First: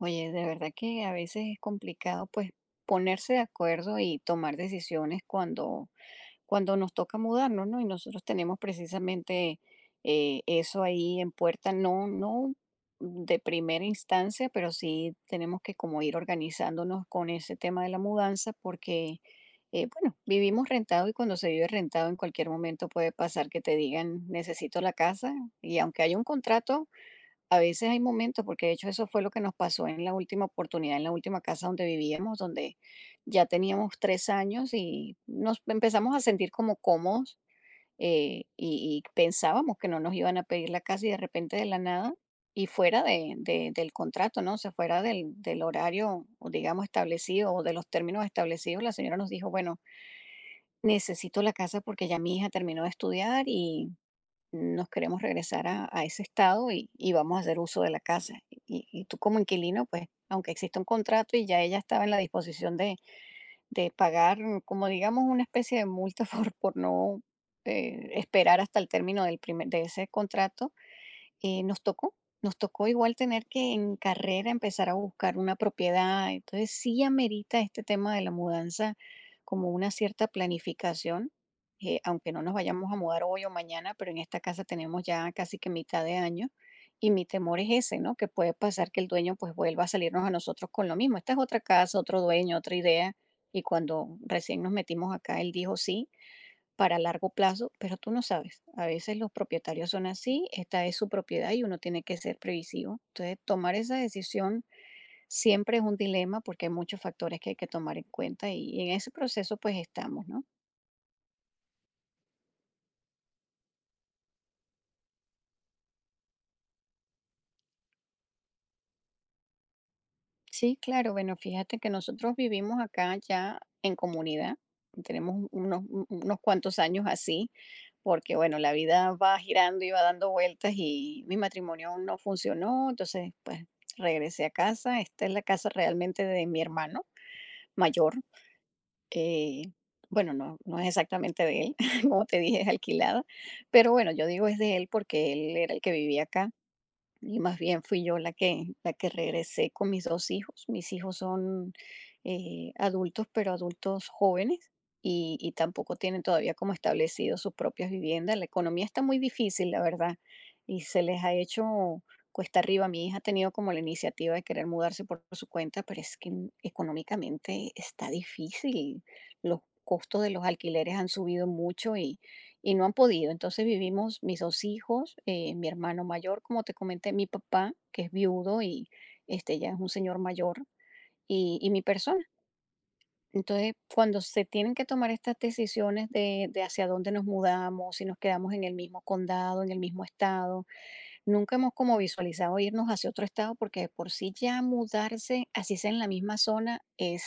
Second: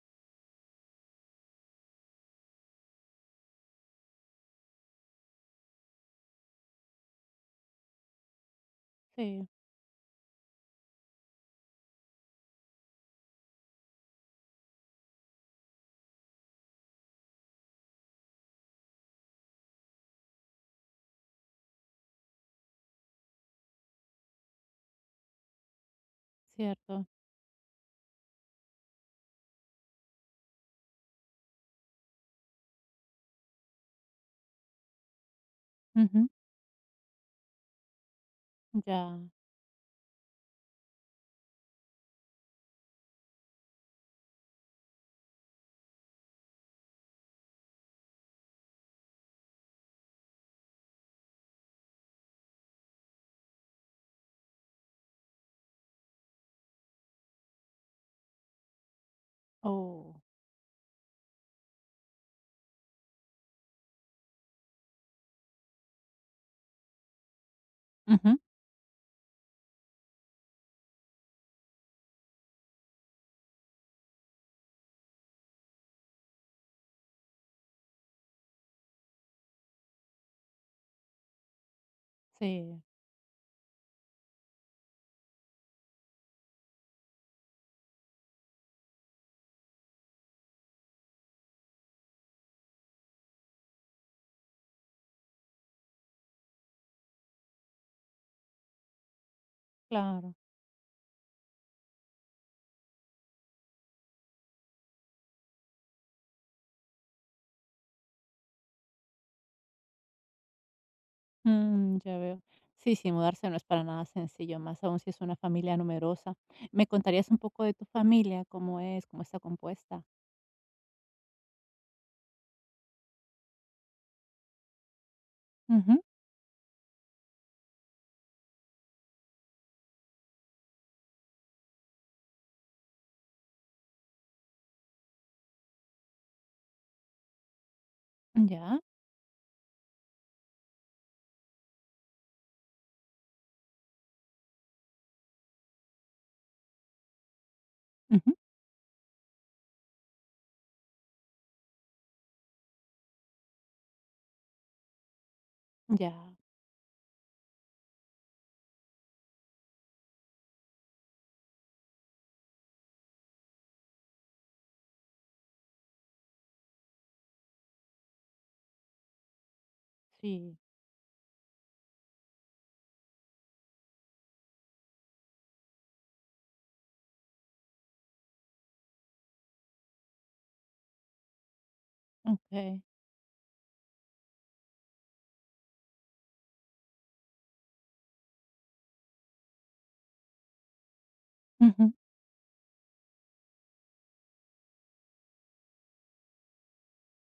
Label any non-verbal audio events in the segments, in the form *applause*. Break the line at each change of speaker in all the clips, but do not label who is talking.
Oye, de verdad que a veces es complicado pues ponerse de acuerdo y tomar decisiones cuando nos toca mudarnos, ¿no? Y nosotros tenemos
Sí,
precisamente eso ahí en puerta, no de primera instancia, pero sí tenemos que como ir organizándonos con ese tema de la mudanza porque, bueno, vivimos rentado y cuando se vive rentado en cualquier momento puede pasar que te digan necesito la casa y aunque hay un contrato,
cierto.
a veces hay momentos, porque de hecho eso fue lo que nos pasó en la última oportunidad, en la última casa donde vivíamos, donde ya teníamos 3 años y nos empezamos a
Ujú.
sentir como cómodos. Y
Ya.
pensábamos que no nos iban a pedir la casa y de repente de la nada y fuera del contrato, ¿no? O sea, fuera del horario, o digamos, establecido o de los términos establecidos, la señora nos dijo, bueno, necesito la casa porque ya mi hija terminó de estudiar y nos queremos regresar a ese estado y vamos a hacer uso de la casa. Y tú como inquilino, pues,
Oh.
aunque existe un contrato y ya ella estaba en la disposición de, pagar, como digamos, una especie de multa *laughs* por no
Ujú.
esperar hasta el término de ese contrato. eh, nos tocó, nos tocó igual tener que en carrera empezar a buscar una propiedad. Entonces sí amerita este tema de la mudanza como una cierta planificación, aunque no nos
Sí,
vayamos a mudar hoy o mañana, pero en esta casa tenemos ya casi que mitad de año. Y mi temor es ese, ¿no? Que puede pasar que el dueño pues vuelva a salirnos a nosotros con lo mismo. Esta es otra casa, otro dueño, otra idea. Y cuando recién nos metimos acá, él dijo sí para largo plazo, pero tú no sabes. A veces los propietarios son
claro.
así, esta es su propiedad y uno tiene que ser previsivo. Entonces, tomar esa decisión siempre es un dilema porque hay muchos factores que hay que tomar en cuenta y en ese proceso pues estamos, ¿no?
Mm, ya veo. Sí, sí, mudarse no es para nada sencillo, más aún si es una familia numerosa. ¿Me contarías un poco de tu familia? ¿Cómo es? ¿Cómo está compuesta?
Sí, claro, bueno, fíjate que nosotros vivimos acá ya en comunidad. Tenemos un- unos,
Ujú.
un- unos cuantos años así, porque bueno, la vida va girando y va dando vueltas y mi matrimonio aún no funcionó, entonces pues regresé a casa. Esta es la casa realmente de mi hermano mayor.
Ya.
eh, bueno, no es exactamente de él, *laughs* como te dije, es alquilada, pero bueno, yo digo es de él porque él era el que vivía acá. Y más bien fui yo la
Ujú.
que, regresé con mis dos hijos. Mis hijos son adultos, pero adultos jóvenes y, tampoco tienen
Ya.
todavía como establecido sus propias viviendas. La economía está muy difícil, la verdad, y se les ha hecho cuesta arriba. Mi hija ha tenido como la iniciativa de querer mudarse por su cuenta, pero es que económicamente está difícil. Los costos de los
Sí.
alquileres han subido mucho y no han podido. Entonces vivimos mis dos hijos, mi hermano mayor, como te comenté, mi papá, que es viudo y este ya es un señor mayor, y, mi persona.
Ok.
Entonces, cuando se tienen que tomar estas decisiones de hacia dónde nos mudamos, si nos quedamos en el mismo condado, en el mismo estado, nunca hemos
Ujú.
como visualizado irnos hacia otro estado porque de por sí ya mudarse, así sea en la misma zona, es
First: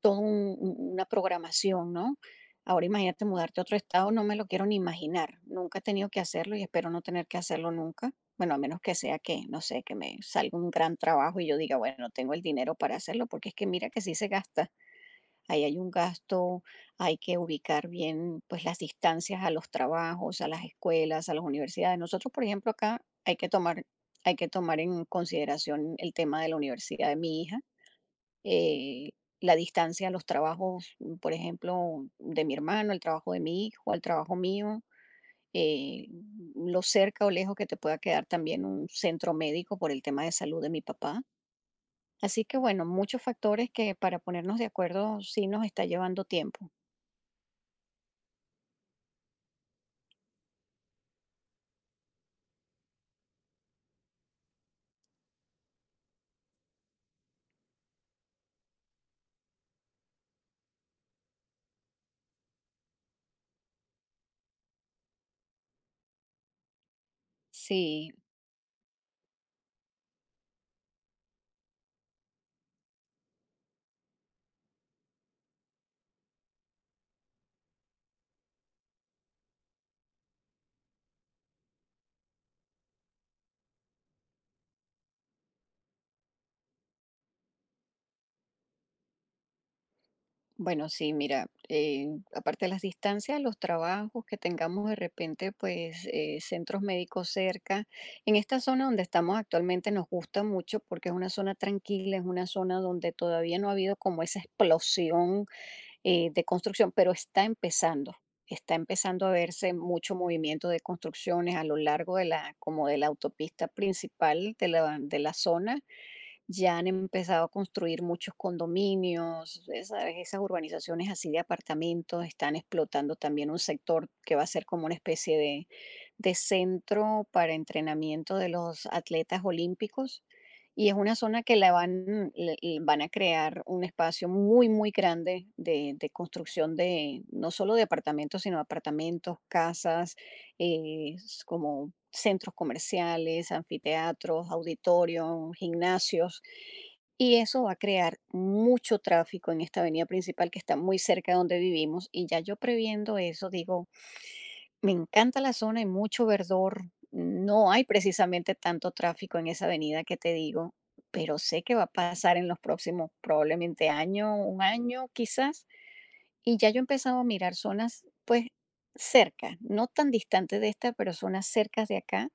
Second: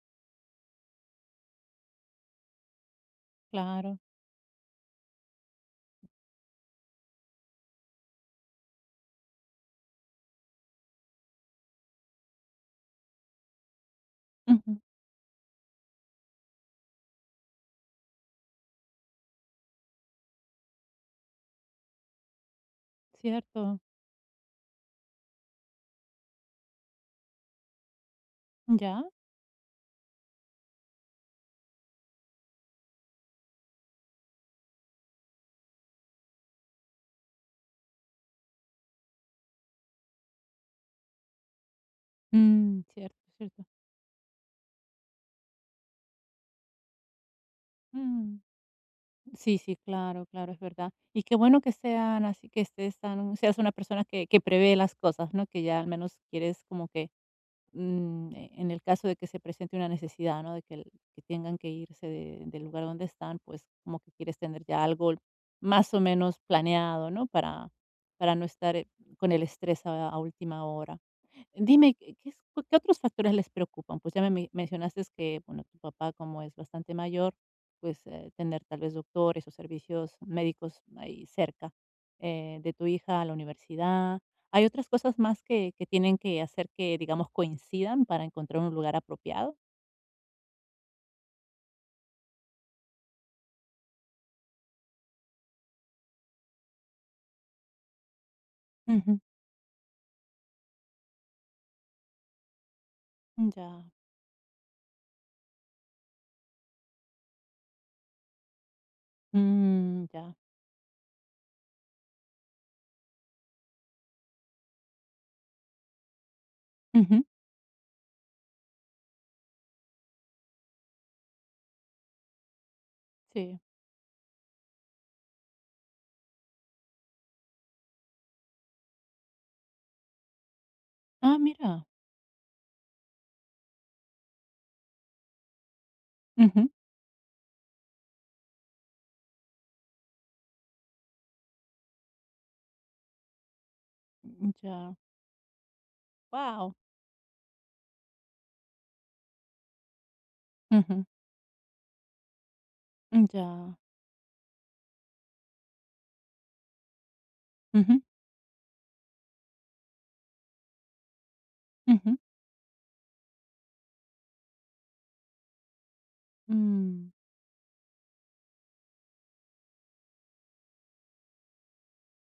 toda una programación, ¿no? Ahora imagínate mudarte a otro
Claro.
estado, no me lo quiero ni imaginar. Nunca he tenido que hacerlo y espero no tener que hacerlo nunca. Bueno, a menos que sea que, no sé, que me salga un gran trabajo y yo diga, bueno, tengo el dinero para hacerlo, porque es que mira que sí se gasta.
Ujú.
Ahí hay un gasto, hay que ubicar bien pues las distancias a los trabajos, a las escuelas, a las universidades. Nosotros, por ejemplo, acá
Cierto.
hay que tomar en consideración el tema de la universidad de mi hija,
Ya.
eh, la distancia a los trabajos, por ejemplo, de mi hermano, el trabajo de mi hijo, al trabajo mío, eh, lo cerca o lejos que te pueda quedar también un centro médico por el tema de salud de mi papá. Así que
Mm,
bueno,
cierto,
muchos
cierto.
factores que para ponernos de acuerdo sí nos está llevando tiempo.
Mm. Sí, sí, claro, claro, es verdad. Y qué bueno que sean así, que estés tan, seas una persona que prevé las cosas, ¿no? Que ya al menos quieres como que en el caso de que se presente una necesidad, ¿no? De que, que tengan que irse del lugar donde están, pues como que quieres tener ya algo más o menos planeado, ¿no?
Sí,
Para no estar con el estrés a última hora. Dime, ¿ qué otros factores les preocupan? Pues ya mencionaste que, bueno, tu papá como es bastante mayor, pues tener tal vez doctores o servicios médicos ahí cerca, de tu hija a la universidad. ¿Hay otras cosas más que tienen que hacer que, digamos, coincidan para encontrar un lugar apropiado?
bueno, sí, mira, aparte de las distancias, los trabajos que tengamos de repente, pues centros médicos cerca. En esta zona donde
Ujú.
estamos actualmente nos gusta mucho porque es una zona tranquila, es una zona donde todavía no ha
Ya.
habido como esa explosión de construcción, pero está empezando. Está empezando a verse
Mm,
mucho
ya.
movimiento de construcciones a lo largo de la, como de la autopista principal de la zona. Ya han
Ujú.
empezado a construir muchos condominios, esas urbanizaciones así de apartamentos. Están explotando también un
Sí.
sector que va a ser como una especie de centro para entrenamiento de los atletas olímpicos. Y es una
Ah,
zona que la
mira.
van, le- le van a crear un espacio muy, muy grande de,
Ujú.
construcción de, no solo de apartamentos, sino apartamentos, casas, como centros comerciales, anfiteatros,
Mm, ya.
auditorios, gimnasios.
Wow,
Y eso va a crear mucho tráfico en esta avenida principal que está muy cerca de donde vivimos. Y ya yo previendo eso,
ya.
digo, me encanta la zona, hay mucho verdor, no hay
Ujú.
precisamente tanto tráfico en esa avenida que te digo, pero sé que va a
Ujú.
pasar en los próximos, probablemente año, un año quizás. Y ya yo he
Mm.
empezado a mirar zonas, pues, cerca, no tan distantes de esta, pero zonas cercas de acá,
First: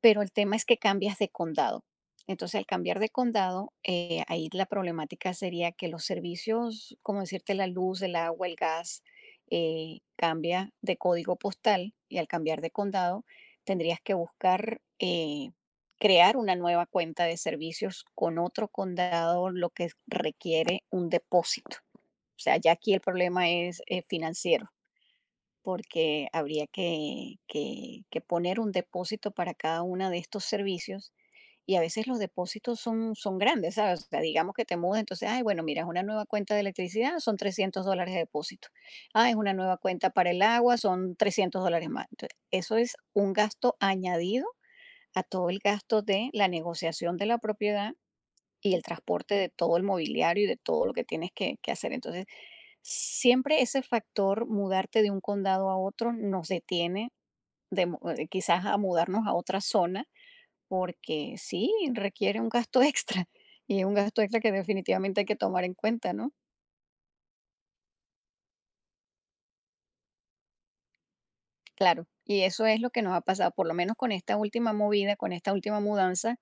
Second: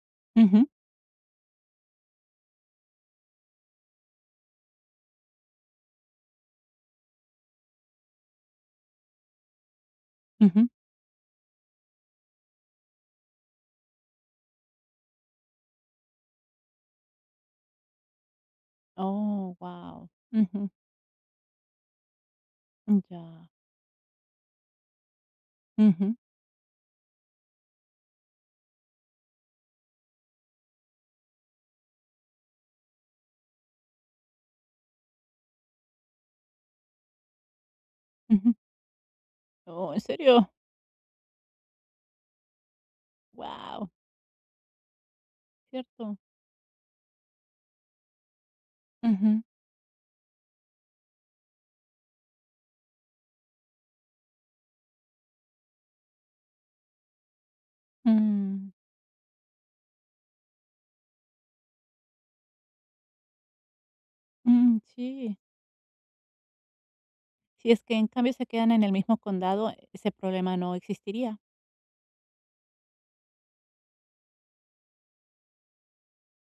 pero el tema es
Ujú.
que cambias de condado. Entonces, al cambiar de condado, ahí la problemática sería que los servicios, como decirte, la luz, el agua, el gas,
Ujú.
cambia de código postal y al cambiar de condado tendrías que buscar crear una nueva cuenta de servicios con otro condado,
Oh,
lo que
wow,
requiere un depósito. O sea, ya aquí el
ya.
problema es financiero,
Ujú.
porque habría que poner un depósito para cada uno de estos servicios y a veces los depósitos son grandes, ¿sabes? O sea, digamos que te mudas, entonces, ay, bueno, mira, es una nueva cuenta de electricidad, son $300 de
Ujú.
depósito. Ah, es una nueva
Oh, ¿en
cuenta para el
serio?
agua, son $300 más. Entonces, eso es un gasto
Wow,
añadido a todo el gasto
cierto.
de la negociación de la propiedad y el transporte
Ujú.
de todo el mobiliario y de todo lo que tienes que hacer. Entonces, siempre ese factor, mudarte de un condado a otro, nos detiene quizás
Mm,
a mudarnos a otra zona, porque sí, requiere un gasto *laughs* extra y un gasto extra que
mm,
definitivamente hay que
sí.
tomar en cuenta, ¿no?
Si es que en cambio se quedan en el mismo condado, ese problema no existiría.
Claro, y eso es lo que nos ha pasado, por lo menos con esta última movida, con esta última mudanza.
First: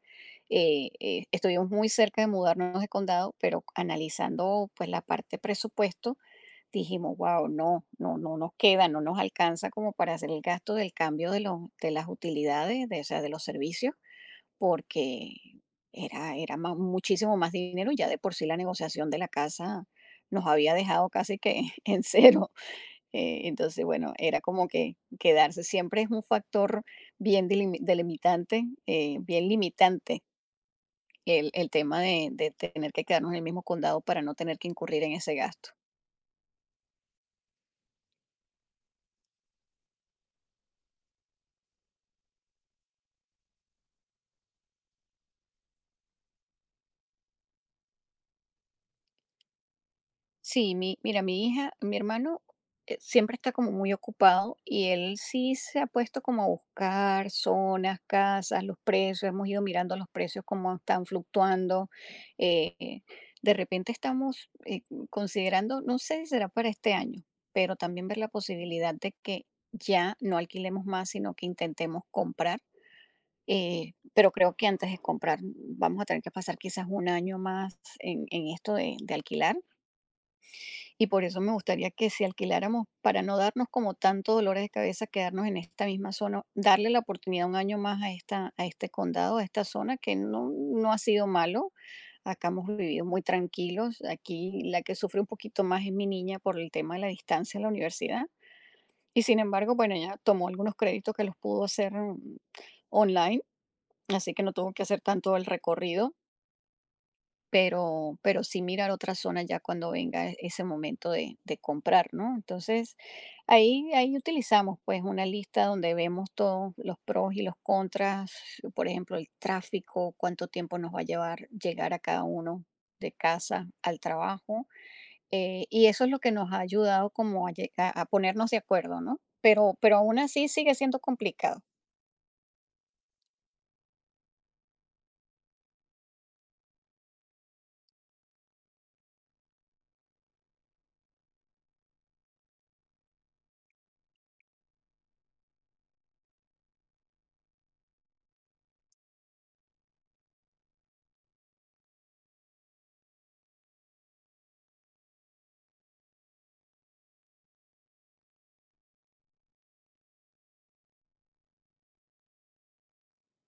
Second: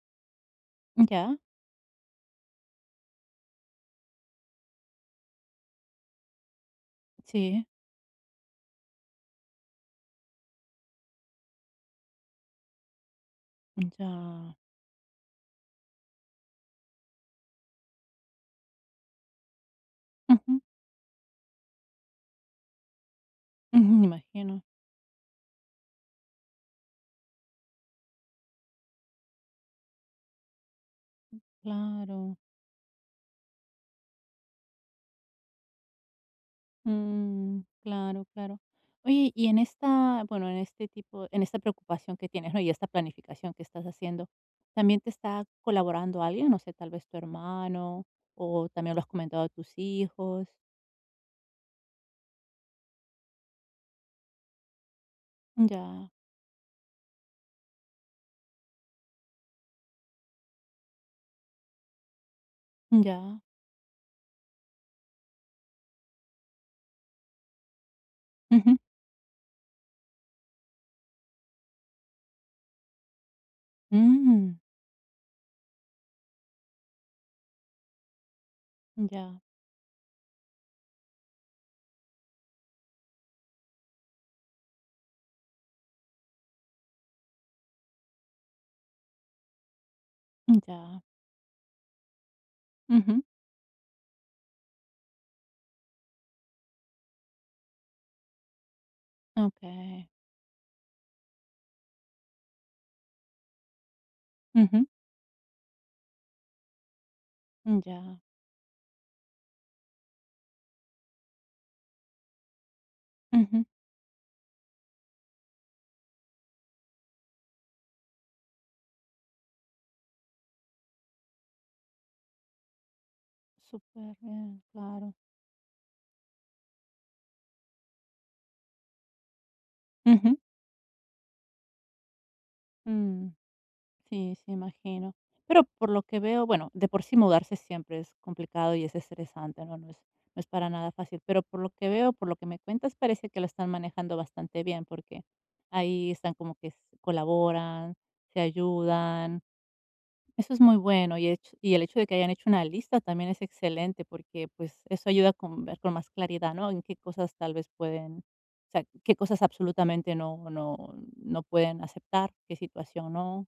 Ya,
Estuvimos muy cerca de mudarnos de condado, pero analizando pues la parte presupuesto, dijimos: "Guau,
sí,
no nos queda, no nos alcanza como para hacer el gasto del cambio de los de las utilidades, de, o sea, de los servicios",
ya.
porque era era ma muchísimo más dinero, y ya de por sí la negociación de la casa nos
Ujú,
había dejado casi que *laughs* en cero. Eh,
ujú,
entonces,
me
bueno, era
imagino,
como que quedarse. Siempre es un factor bien delimitante, bien limitante el tema de
claro.
de tener que quedarnos en el mismo condado para no tener que incurrir en ese gasto.
Mm, claro, claro. Oye, y en esta, bueno, en este tipo, en esta preocupación que tienes, ¿no? Y esta planificación que estás haciendo, ¿también te está colaborando alguien? No sé, tal vez tu hermano, o también lo has comentado a tus hijos.
Sí, mira, mi hija, mi hermano siempre está como muy ocupado y él sí se ha
Ya,
puesto como a buscar zonas, casas, los precios. Hemos ido mirando los precios, cómo están fluctuando. eh,
ya.
de repente estamos considerando, no sé si será para este año, pero también ver la
Ujú,
posibilidad de que ya no alquilemos más, sino que intentemos comprar. Pero creo
mm,
que antes de comprar vamos a tener que pasar quizás un año más en esto de
ya,
alquilar y por eso me gustaría que si alquiláramos, para no darnos como tanto dolores de cabeza, quedarnos en esta misma zona, darle la oportunidad un año más a esta, a este condado, a esta zona, que no ha
ya.
sido malo. Acá hemos vivido muy
Ujú,
tranquilos. Aquí la que sufre un poquito más es mi niña por el tema de la distancia a la universidad. Y sin embargo, bueno,
okey.
ella tomó algunos créditos que los pudo hacer, online, así que no tuvo que
Ujú,
hacer tanto el recorrido, pero,
ya.
pero sí mirar otras zonas ya cuando venga ese momento de, comprar, ¿no? Entonces,
Ujú,
ahí utilizamos pues una lista donde vemos todos los pros y los contras, por ejemplo, el tráfico, cuánto tiempo nos va a llevar llegar a cada uno de casa al
superbién,
trabajo,
claro.
y eso es lo que nos ha ayudado como a, llega- a ponernos de acuerdo, ¿no? Pero aún
Ujú.
así sigue siendo complicado.
Mm, sí, sí, imagino. Pero por lo que veo, bueno, de por sí mudarse siempre es complicado y es estresante, ¿no? No es, no es para nada fácil, pero por lo que veo, por lo que me cuentas, parece que lo están manejando bastante bien porque ahí están como que colaboran, se ayudan, eso es muy bueno y, y el hecho de que hayan hecho una lista también es excelente porque pues eso ayuda a con ver con más claridad, ¿no? En qué cosas tal vez pueden, o sea, qué cosas absolutamente no, no, no pueden aceptar, qué situación no,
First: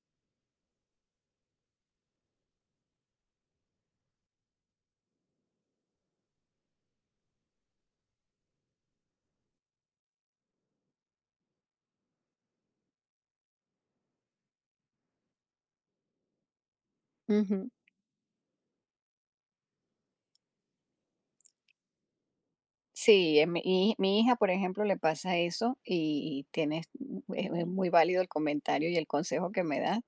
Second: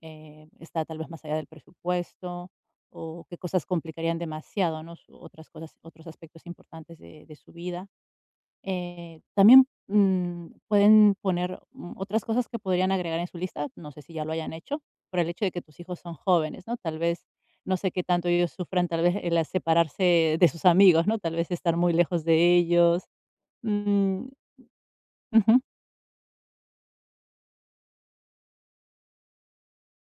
está tal vez más allá del presupuesto o qué cosas complicarían demasiado, ¿no? Otras cosas, otros aspectos importantes de su vida. También, mm, pueden poner, mm, otras cosas que podrían agregar en su lista, no sé si ya lo hayan hecho, por el hecho de que tus hijos son jóvenes, ¿no? Tal vez,
Ujú.
no sé qué tanto ellos sufran, tal vez el separarse de sus amigos, ¿no? Tal vez estar muy lejos de ellos.
Sí, mi
Mm,
hija, por ejemplo, le pasa
ujú.
eso y es muy válido el comentario y el consejo que me das,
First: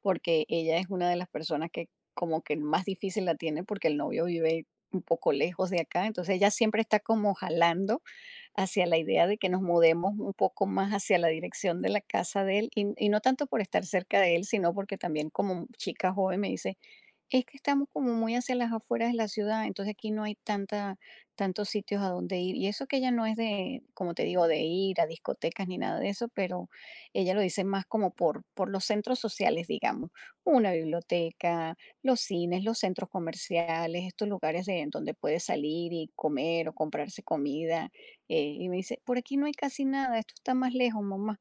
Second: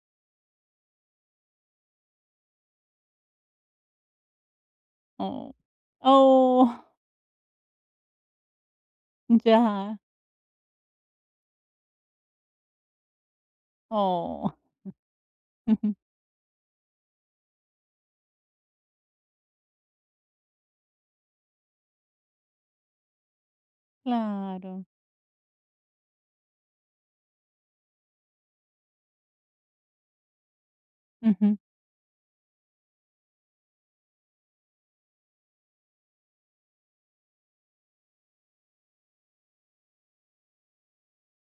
porque ella es una de las personas que como que más difícil la tiene porque el novio vive un poco
Oh.
lejos de acá, entonces ella siempre
Oh,
está como jalando hacia la idea de
*laughs*
que nos
ya.
mudemos un poco más hacia la dirección de la casa de él y, no tanto por estar cerca de él,
Oh,
sino porque también como
ujú.
chica joven me dice, es que estamos como muy hacia las afueras de la ciudad, entonces aquí no hay tantos sitios a donde ir. Y eso que ella no es de, como te digo, de
Claro.
ir a discotecas ni nada de eso, pero ella lo dice más como por los centros sociales, digamos. Una
Ujú.
biblioteca, los cines, los centros comerciales, estos lugares de, donde puedes salir y comer o comprarse comida. Y me dice, por aquí no hay casi nada, esto está más lejos, mamá.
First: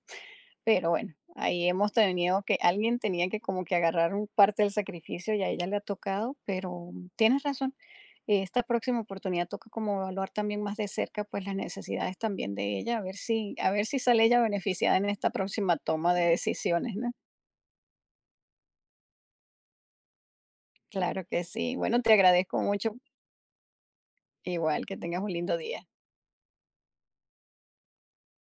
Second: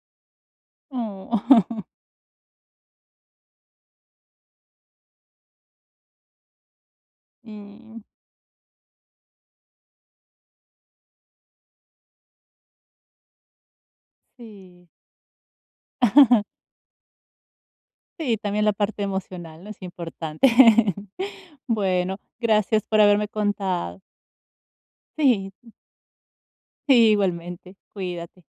Pero bueno, ahí
Oh.
hemos
*laughs*
tenido que alguien tenía que como que agarrar un parte del sacrificio y a ella le ha tocado, pero tienes razón,
Mm,
esta próxima oportunidad toca como evaluar también más de cerca pues las necesidades también de ella, a ver si sale ella
sí.
beneficiada en esta próxima toma de decisiones, ¿no?
Sí, también la parte emocional, ¿no? Es importante. *laughs*
Claro que sí. Bueno, te
Bueno,
agradezco
gracias
mucho,
por haberme contado.
igual que tengas un
Sí,
lindo día.
sí, igualmente. Cuídate.